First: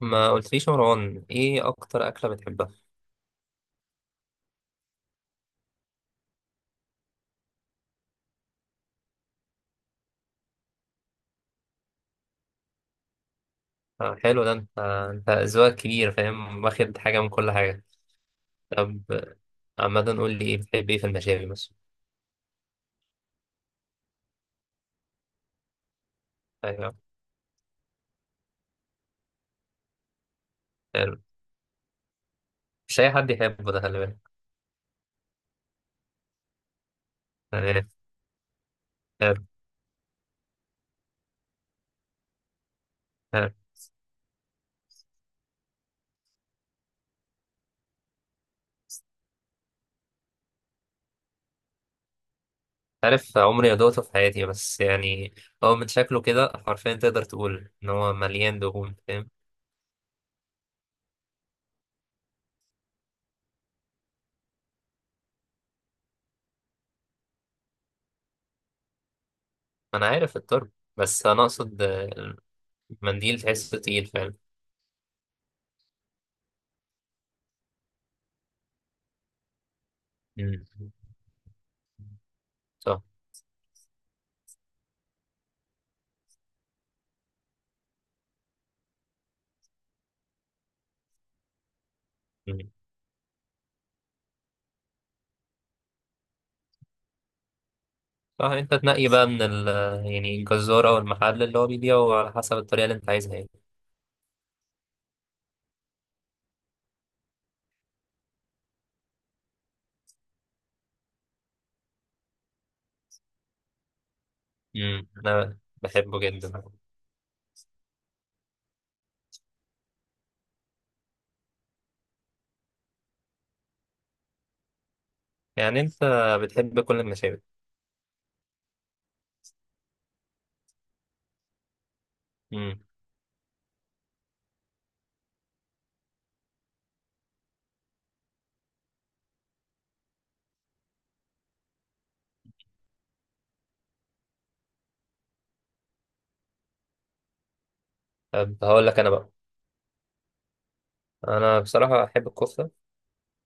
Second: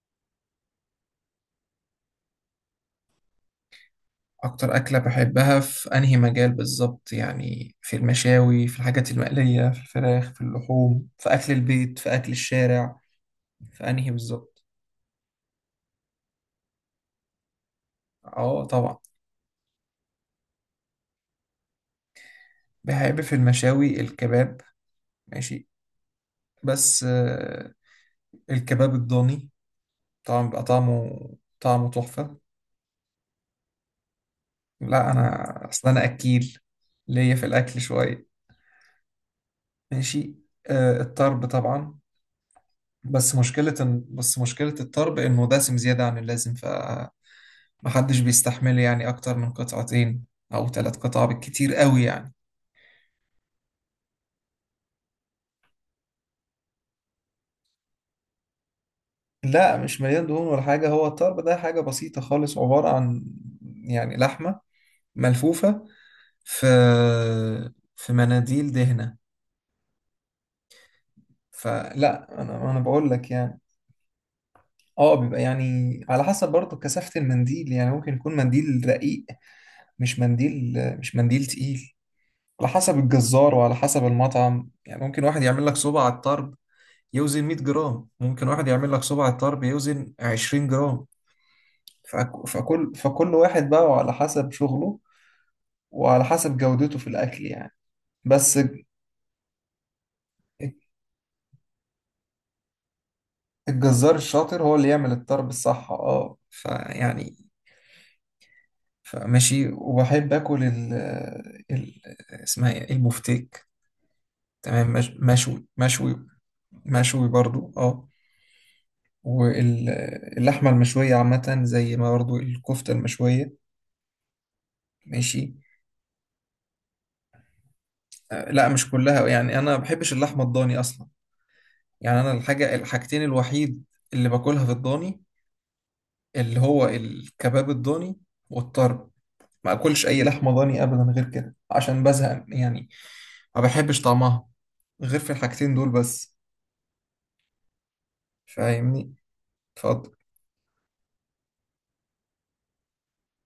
ما قلتليش يا مروان ايه اكتر اكله بتحبها؟ أكتر أكلة بحبها في أنهي مجال بالظبط؟ يعني في المشاوي، في الحاجات المقلية، في الفراخ، في اللحوم، في أكل البيت، في أكل الشارع، في أنهي حلو ده. بالظبط؟ انت ذوقك كبير. فاهم، واخد حاجه من كل حاجه. أه، طبعا. طب. عامه قول لي ايه بتحب ايه في المشاوي مثلا. بحب في المشاوي الكباب. ماشي. ايوه. بس الكباب الضاني طبعا بيبقى حلو. طعمه تحفة. مش اي حد يحبه ده، خلي بالك. لا، أنا أصل أنا أكيل، ليا في الأكل عارف، شوية. عارف، ماشي. الطرب طبعا. بس عارف، مشكلة بس مشكلة الطرب إنه دسم زيادة عن اللازم، ف محدش بيستحمله يعني أكتر من قطعتين أو ثلاث قطع بالكتير قوي يعني. عارف. عمري ما دوقته في حياتي، بس يعني هو من شكله كده حرفيا تقدر تقول ان هو مليان دهون. فاهم. لا، مش مليان دهون ولا حاجة، هو الطرب ده حاجة بسيطة خالص، عبارة عن يعني لحمة ملفوفة في في مناديل دهنة. انا عارف الطرب، بس انا اقصد فلا، أنا بقول لك المنديل يعني، تحسه تقيل فعلا. اه بيبقى يعني على حسب برضه كثافة المنديل. يعني ممكن يكون منديل رقيق، مش مم. منديل مش منديل تقيل. على حسب صح. الجزار وعلى حسب المطعم، يعني ممكن واحد يعمل لك صوبة على الطرب يوزن 100 جرام، ممكن واحد يعمل لك صباع الطرب يوزن 20 جرام. فكل واحد بقى، وعلى حسب شغله وعلى حسب جودته في الأكل يعني. صح، بس انت الج- تنقي بقى من ال... يعني الجزارة او المحل اللي هو بيبيعه على حسب الطريقة اللي انت عايزها يعني. الجزار الشاطر هو اللي يعمل الطرب الصح، اه فيعني، فماشي. وبحب اكل ال ال اسمها ايه؟ البفتيك. تمام، انا مشوي مشوي بحبه جدا. مشوي برضو اه. واللحمة المشوية عامة، زي ما برضو الكفتة المشوية. ماشي. يعني انت بتحب كل المشاوي؟ لا، مش كلها. يعني انا ما بحبش اللحمه الضاني اصلا. يعني انا الحاجه امم. الحاجتين الوحيد اللي باكلها في الضاني، اللي هو الكباب الضاني والطرب. ما اكلش اي لحمه ضاني ابدا غير كده عشان بزهق يعني، ما بحبش طعمها غير في الحاجتين دول بس. طب هقول لك انا فاهمني؟ بقى. اتفضل. انا بصراحة احب الكفتة.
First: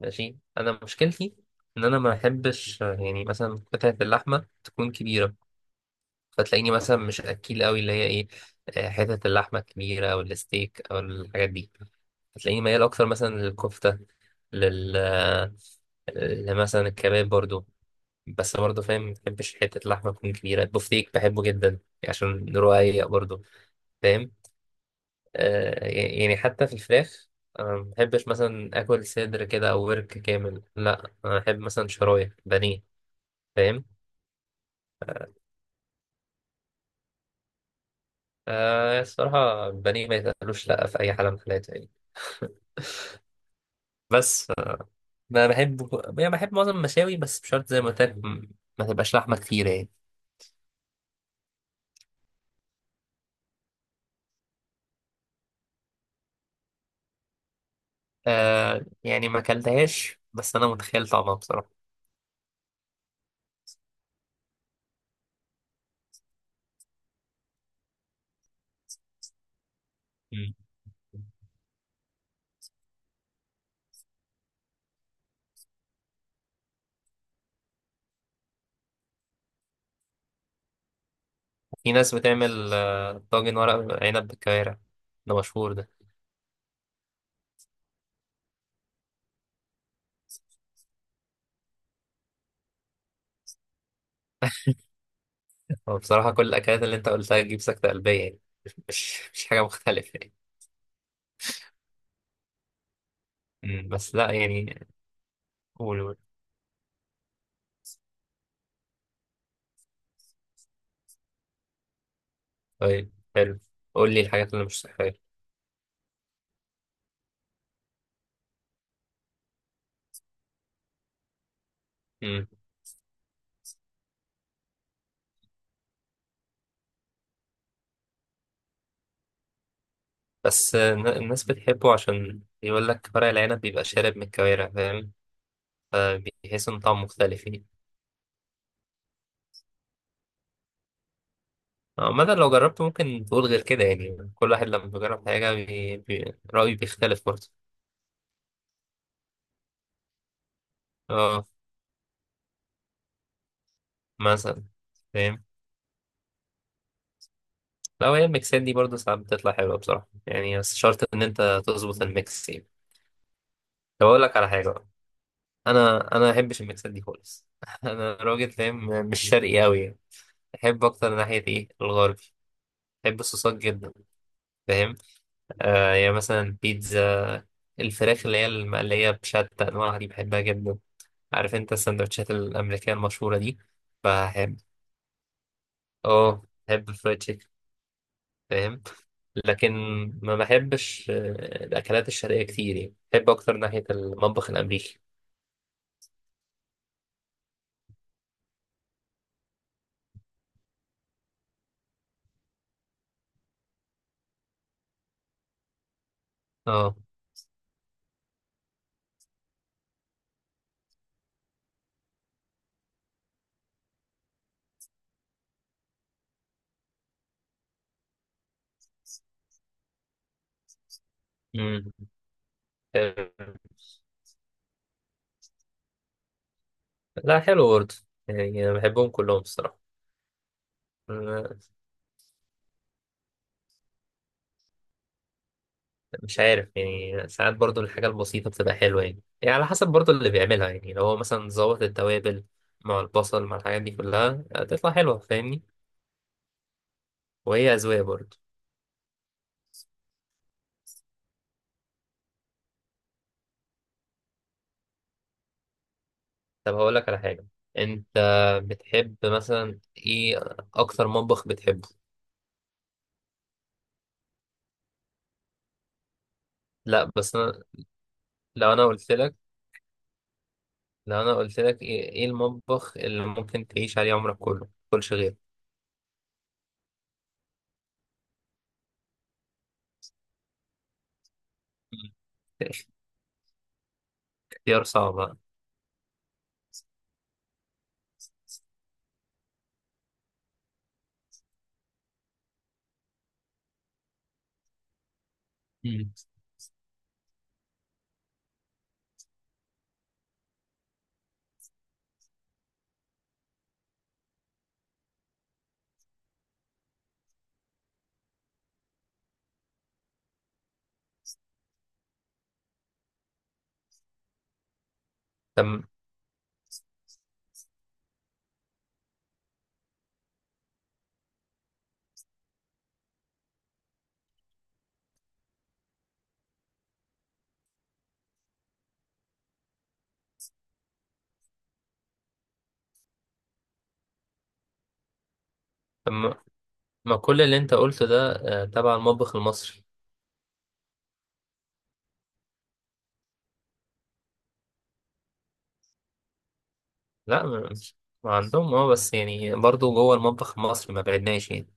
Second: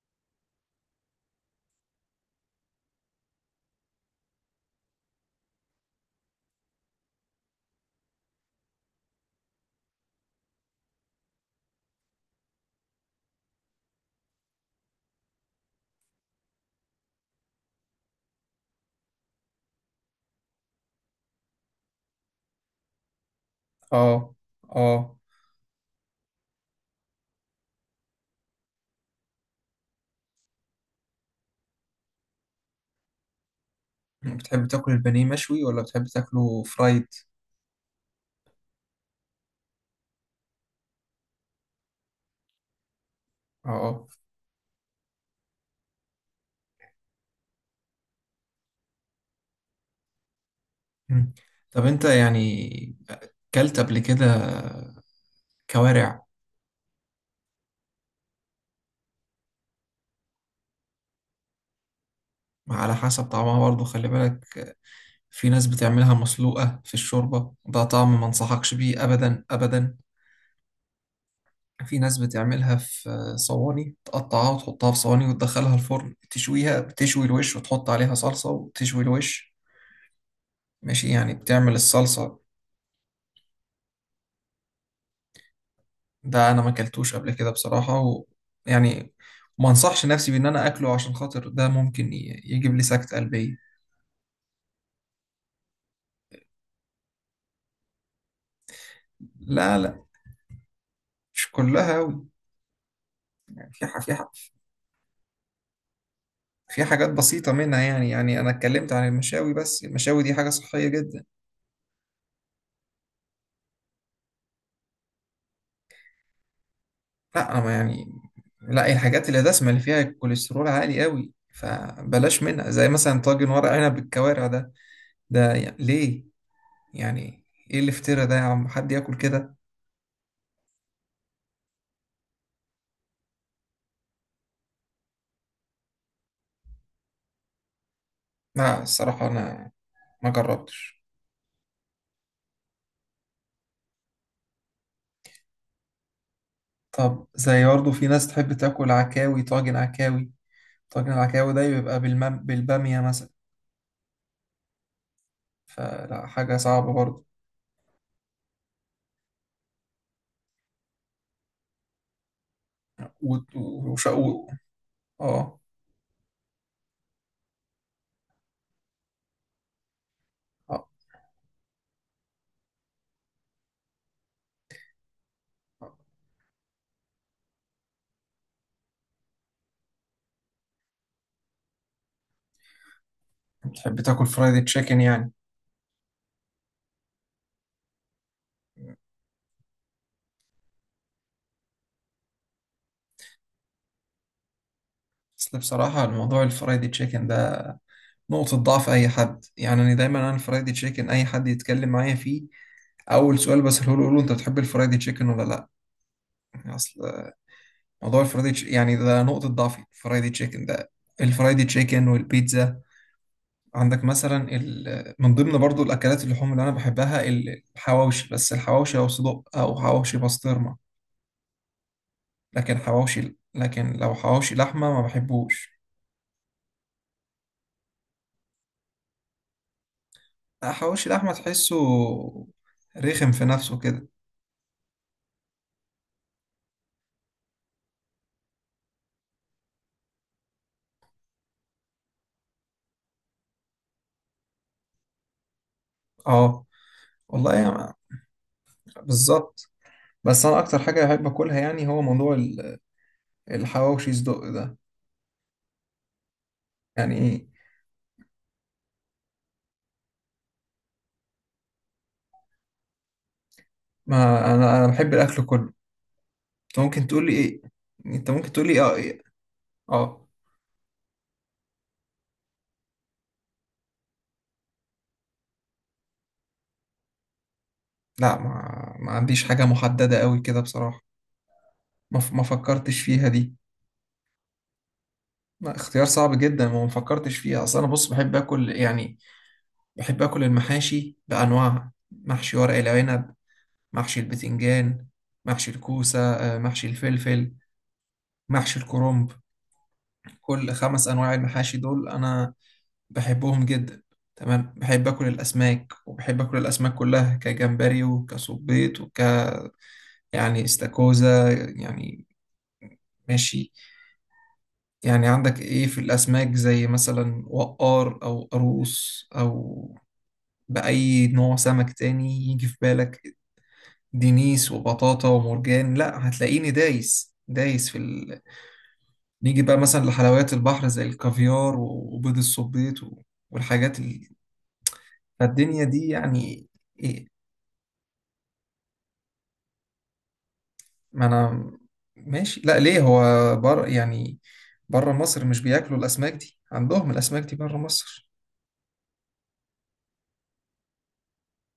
ماشي. انا مشكلتي ان انا ما احبش يعني مثلا قطعة اللحمة تكون كبيرة، فتلاقيني مثلا مش اكيل قوي اللي هي ايه، حتة اللحمة الكبيرة او الستيك او الحاجات دي. هتلاقيني ميال اكتر مثلا للكفتة، لل لمثلا الكباب برضو. بس برضه فاهم، ما بحبش حتة اللحمة تكون كبيرة. البفتيك بحبه جدا عشان رقيق برضه. فاهم. اه، اه، يعني حتى في الفراخ أنا ما بحبش مثلا آكل صدر كده أو ورك كامل. لا، أنا أحب مثلا شرايح بانيه. فاهم. بتحب تاكل البانيه مشوي ولا بتحب تاكله فرايد؟ آه، الصراحة البانيه ما يتقالوش لأ في أي حالة من الحالات يعني. اه، آه. بس ما بحب، يعني بحب معظم المشاوي بس مش شرط زي ما قلت لك. ما تبقاش لحمة كتيرة يعني. مم. طب انت يعني كلت قبل كده كوارع؟ آه يعني ما أكلتهاش، بس أنا متخيل طعمها بصراحة. على حسب طعمها برضو، خلي بالك. في ناس بتعملها مسلوقة في الشوربة، ده طعم ما انصحكش بيه أبدا أبدا. مم. في ناس بتعملها في صواني، تقطعها وتحطها في صواني وتدخلها الفرن تشويها، بتشوي الوش وتحط عليها صلصة وتشوي الوش. ماشي، يعني بتعمل في ناس الصلصة. بتعمل طاجن ورق عنب بالكوارع. ده مشهور ده. ده أنا ما أكلتوش قبل كده بصراحة، و يعني ما انصحش نفسي بإن أنا أكله عشان خاطر ده ممكن يجيب لي سكتة قلبية. هو بصراحة كل الأكلات اللي أنت قلتها تجيب سكتة قلبية يعني. مش حاجة لا، لا، مختلفة يعني. مش كلها أوي. يعني في ح- في بس لا يعني. قول، قول. في حاجات بسيطة منها. يعني أنا اتكلمت عن المشاوي، بس المشاوي دي حاجة صحية جدا. طيب، حلو. قول لي الحاجات اللي مش صحية. لا أنا ما يعني، لا الحاجات اللي دسمة اللي فيها الكوليسترول عالي قوي فبلاش أمم. منها، زي مثلا طاجن ورق عنب بالكوارع ده يعني ليه، يعني إيه الافتراء ده يا عم؟ حد ياكل كده؟ بس الناس بتحبه عشان يقول لك ورق العنب بيبقى شارب من الكوارع. فاهم. فبيحس إن طعمه مختلف يعني. لا الصراحة، أنا ما جربتش. عامة لو جربته ممكن تقول غير كده، يعني كل واحد لما بيجرب حاجة رأيه بيختلف طب برضه. زي برضه في ناس تحب تاكل عكاوي، طاجن عكاوي. طاجن اه. العكاوي ده بيبقى بالبامية مثلا. مثلا. فاهم. فلا، حاجة صعبة برضه. لا، هي الميكسات دي برضه ساعات بتطلع حلوة بصراحة، يعني بس شرط إن أنت تظبط الميكس يعني. و... و... طب وش... أقول لك و... على حاجة بقى. اه، أنا ما بحبش الميكسات دي خالص. أنا راجل فاهم، مش شرقي أوي يعني. أحب آه. أكتر ناحية إيه؟ الغربي. بحب الصوصات جدا. فاهم. يعني مثلا بيتزا، الفراخ اللي هي المقلية بشتى أنواعها دي بحبها جدا. عارف أنت السندوتشات الأمريكية المشهورة دي؟ بتحب تاكل بحب. فرايدي تشيكن يعني؟ بحب الفرايد تشيكن. فاهم. لكن ما بحبش الأكلات الشرقية كتير، يعني بحب أكتر ناحية المطبخ الأمريكي. بس بصراحة الموضوع الفرايدي تشيكن ده نقطة ضعف أي حد. يعني أنا دايما، أنا الفرايدي تشيكن أي حد يتكلم معايا فيه، أول سؤال بسأله له، أقول له أنت بتحب الفرايدي تشيكن ولا لأ؟ اه. أصل موضوع يعني ده نقطة ضعفي، الفرايدي تشيكن ده، الفرايدي تشيكن والبيتزا. عندك مثلا من ضمن برضو الأكلات اللحوم اللي أنا بحبها، الحواوشي. بس الحواوشي أو صدق، أو حواوشي بسطرمة. امم. لكن آه، حواوشي، لكن لو حواوشي لحمة ما بحبوش. لا، حلو برضه. يعني أنا بحبهم كلهم الصراحة. حواوشي اللحمة آه، تحسه رخم في نفسه كده. مش عارف يعني، ساعات برضه الحاجة البسيطة بتبقى حلوة، يعني على حسب برضه اللي بيعملها يعني، لو هو مثلا ظبط التوابل مع البصل مع الحاجات دي كلها تطلع حلوة. فاهمني. اه والله وهي يا، أذواق برضه. بالظبط. بس انا اكتر حاجة بحب اكلها يعني، هو موضوع الحواوشي صدق ده. طب هقول لك يعني على ايه؟ حاجة. أنت بتحب مثلا إيه؟ أكتر مطبخ بتحبه؟ ما انا بحب الاكل كله. انت ممكن لا، تقول لي بس ايه، أنا، انت ممكن تقول لو لي أنا اه قلت ايه. لك اه. لو انا قلت لك ايه، المطبخ اللي ممكن تعيش عليه عمرك كله كلش غير؟ لا ما عنديش حاجة محددة قوي كده بصراحة. مم. ما فكرتش فيها دي. اختيار صعب. ما اختيار صعب جدا، وما فكرتش فيها، اصل انا بص بحب اكل يعني. بحب اكل المحاشي بانواعها: محشي ورق العنب، محشي البتنجان، محشي مم. الكوسة، محشي الفلفل، محشي الكرنب. كل خمس أنواع المحاشي دول أنا بحبهم جدا. تمام، بحب أكل الأسماك، وبحب أكل الأسماك كلها، كجمبري وكسبيط يعني استاكوزا، يعني. ماشي. يعني عندك طب، إيه في الأسماك، زي مثلا وقار أو قاروص أو بأي نوع سمك تاني يجي في بالك، دينيس وبطاطا ومرجان. لا، هتلاقيني دايس دايس في، نيجي بقى مثلا لحلويات البحر زي الكافيار وبيض الصبيط والحاجات فالدنيا دي طب، ما يعني. ما إيه كل اللي انت قلته ده تبع المطبخ المصري. ما أنا، ماشي. لا ليه، هو بر يعني بره مصر مش بياكلوا الأسماك دي؟ عندهم الأسماك لا دي ما بره مصر. ما عندهم. اه بس يعني برضو جوه المطبخ المصري ما بعدناش يعني.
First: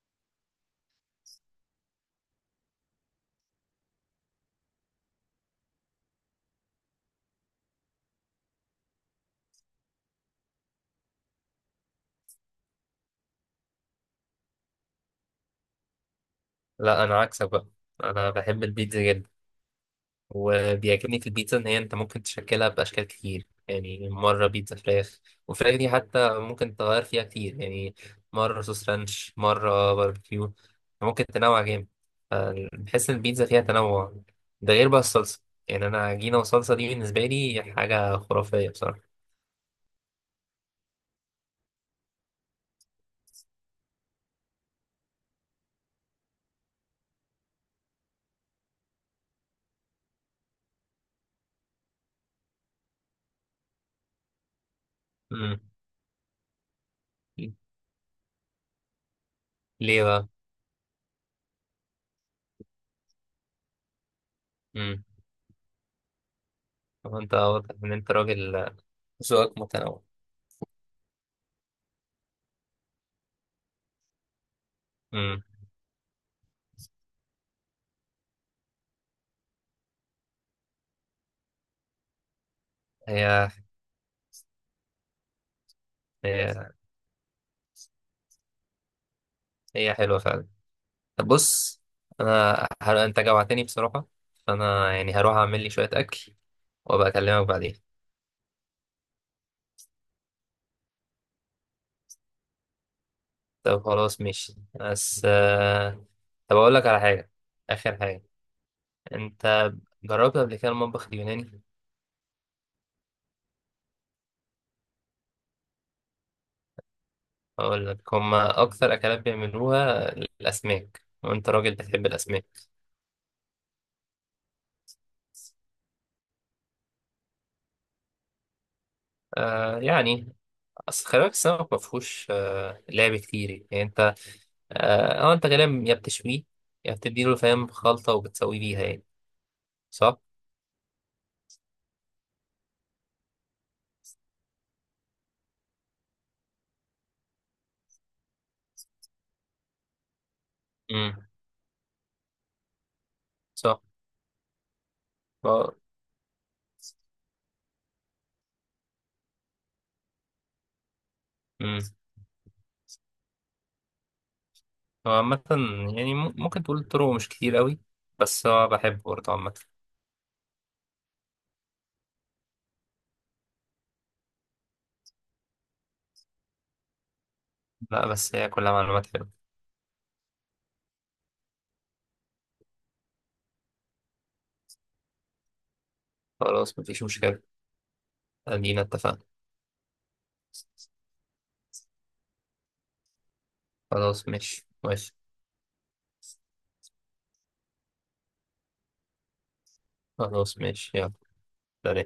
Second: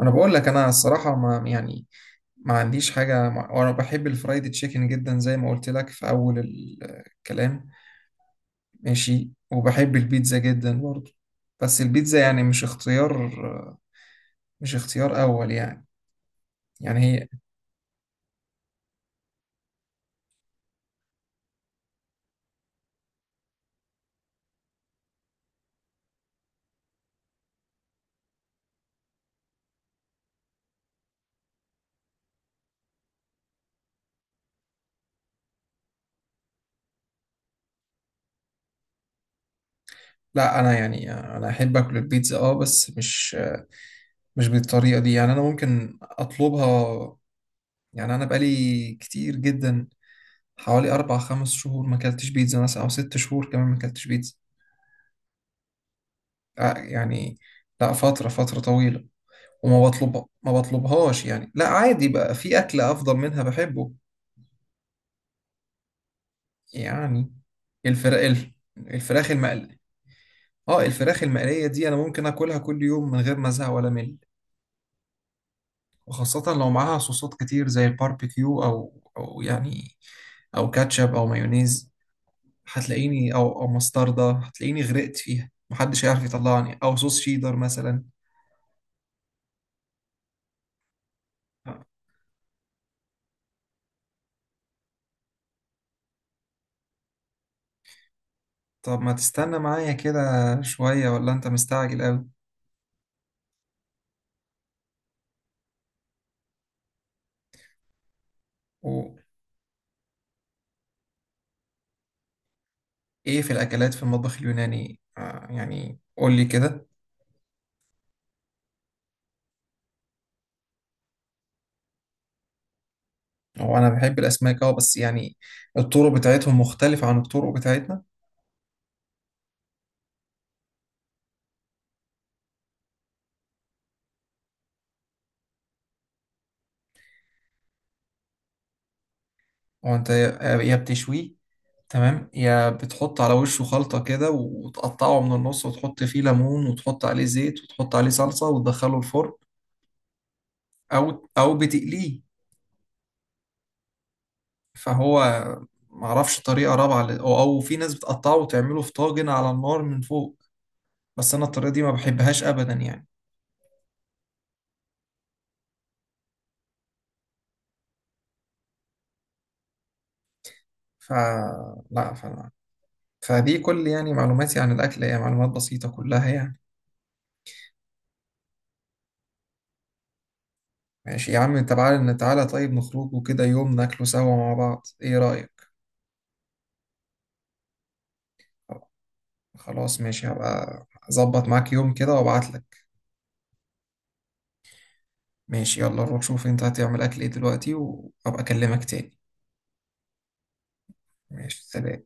أنا بقول لك أنا الصراحة ما يعني، ما عنديش حاجة وأنا بحب الفرايد تشيكن جدا زي ما قلت لك في أول الكلام. ماشي، وبحب البيتزا جدا برضه. بس البيتزا يعني مش اختيار أول يعني. يعني لا انا هي، عكسك بقى. انا بحب البيتزا جدا، وبيعجبني في البيتزا ان هي انت ممكن تشكلها باشكال كتير، يعني مره بيتزا فراخ، والفراخ دي حتى ممكن تغير فيها كتير يعني. مره صوص رانش، مره باربيكيو. ممكن تنوع جامد. ف- بحس ان البيتزا فيها تنوع. ده غير بقى الصلصه. يعني انا عجينه وصلصه دي بالنسبه لي حاجه خرافيه بصراحه. لا انا يعني انا احب اكل البيتزا اه، بس مش بالطريقه دي. يعني انا ممكن اطلبها. يعني انا بقالي كتير جدا، حوالي اربع خمس شهور ما اكلتش بيتزا مثلا، او ست شهور كمان ما اكلتش بيتزا. امم. يعني لا، فتره طويله. وما ليه بطلبها، بقى؟ ما بطلبهاش يعني. لا عادي بقى، في اكل افضل منها بحبه. امم. هو يعني انت واضح ان انت الفراخ راجل الفراخ ذوقك المقليه. متنوع. اه، الفراخ المقليه دي انا ممكن اكلها كل يوم من غير ما ازهق ولا مل. امم. وخاصة لو معاها صوصات كتير، زي الباربيكيو أو يعني، أو كاتشب أو مايونيز. هتلاقيني هي أو مستردة. هتلاقيني غرقت فيها محدش هيعرف هي يطلعني، أو صوص شيدر مثلا. هي حلوه فعلا. بص، انت جوعتني بصراحة. فانا يعني هروح اعمل لي شوية اكل وابقى اكلمك بعدين. طب ما تستنى معايا كده شوية، ولا أنت مستعجل أوي؟ طب خلاص، ماشي. بس. طب اقول لك على حاجة، اخر حاجة. وإيه؟ انت جربت قبل كده المطبخ اليوناني؟ في الأكلات في المطبخ اليوناني، يعني قول لي كده. اقول لك هما اكتر اكلات بيعملوها الاسماك وانت راجل بتحب الاسماك هو أنا بحب الأسماك أه، بس يعني الطرق بتاعتهم مختلفة عن الطرق بتاعتنا. يعني اصل خلي بالك السمك ما فيهوش لعب كتير يعني. انت، انت غالبا يا بتشويه يا بتديله فاهم خلطة وبتسويه بيها يعني. هو أنت صح؟ يا بتشويه. تمام، يا بتحط على وشه خلطة كده وتقطعه من النص، وتحط فيه ليمون وتحط عليه زيت وتحط عليه صلصة وتدخله الفرن، أو امم. أو بتقليه. فهو صح. معرفش طريقة رابعة، ل- أو أو في ناس بتقطعه وتعمله في طاجن على النار من فوق. بس أنا الطريقة دي امم. ما بحبهاش أبدا يعني. هو عامة يعني ممكن تقول طرقه مش كتير قوي، بس هو بحبه برضه عامة. فلا فدي كل يعني معلوماتي عن الأكل هي معلومات بسيطة كلها يعني. لا، بس هي كلها معلومات حلوة. ماشي يا عم، تعالى تعالى، طيب نخرج وكده يوم ناكله سوا مع بعض، إيه رأيك؟ خلاص، مفيش مشكلة. ادينا اتفقنا. خلاص ماشي، هبقى اظبط معاك يوم كده وابعت لك. خلاص، ماشي، ماشي. ماشي، يلا روح شوف انت هتعمل اكل ايه دلوقتي، وابقى اكلمك تاني. خلاص، ماشي، يلا. ماشي، سلام. سلام.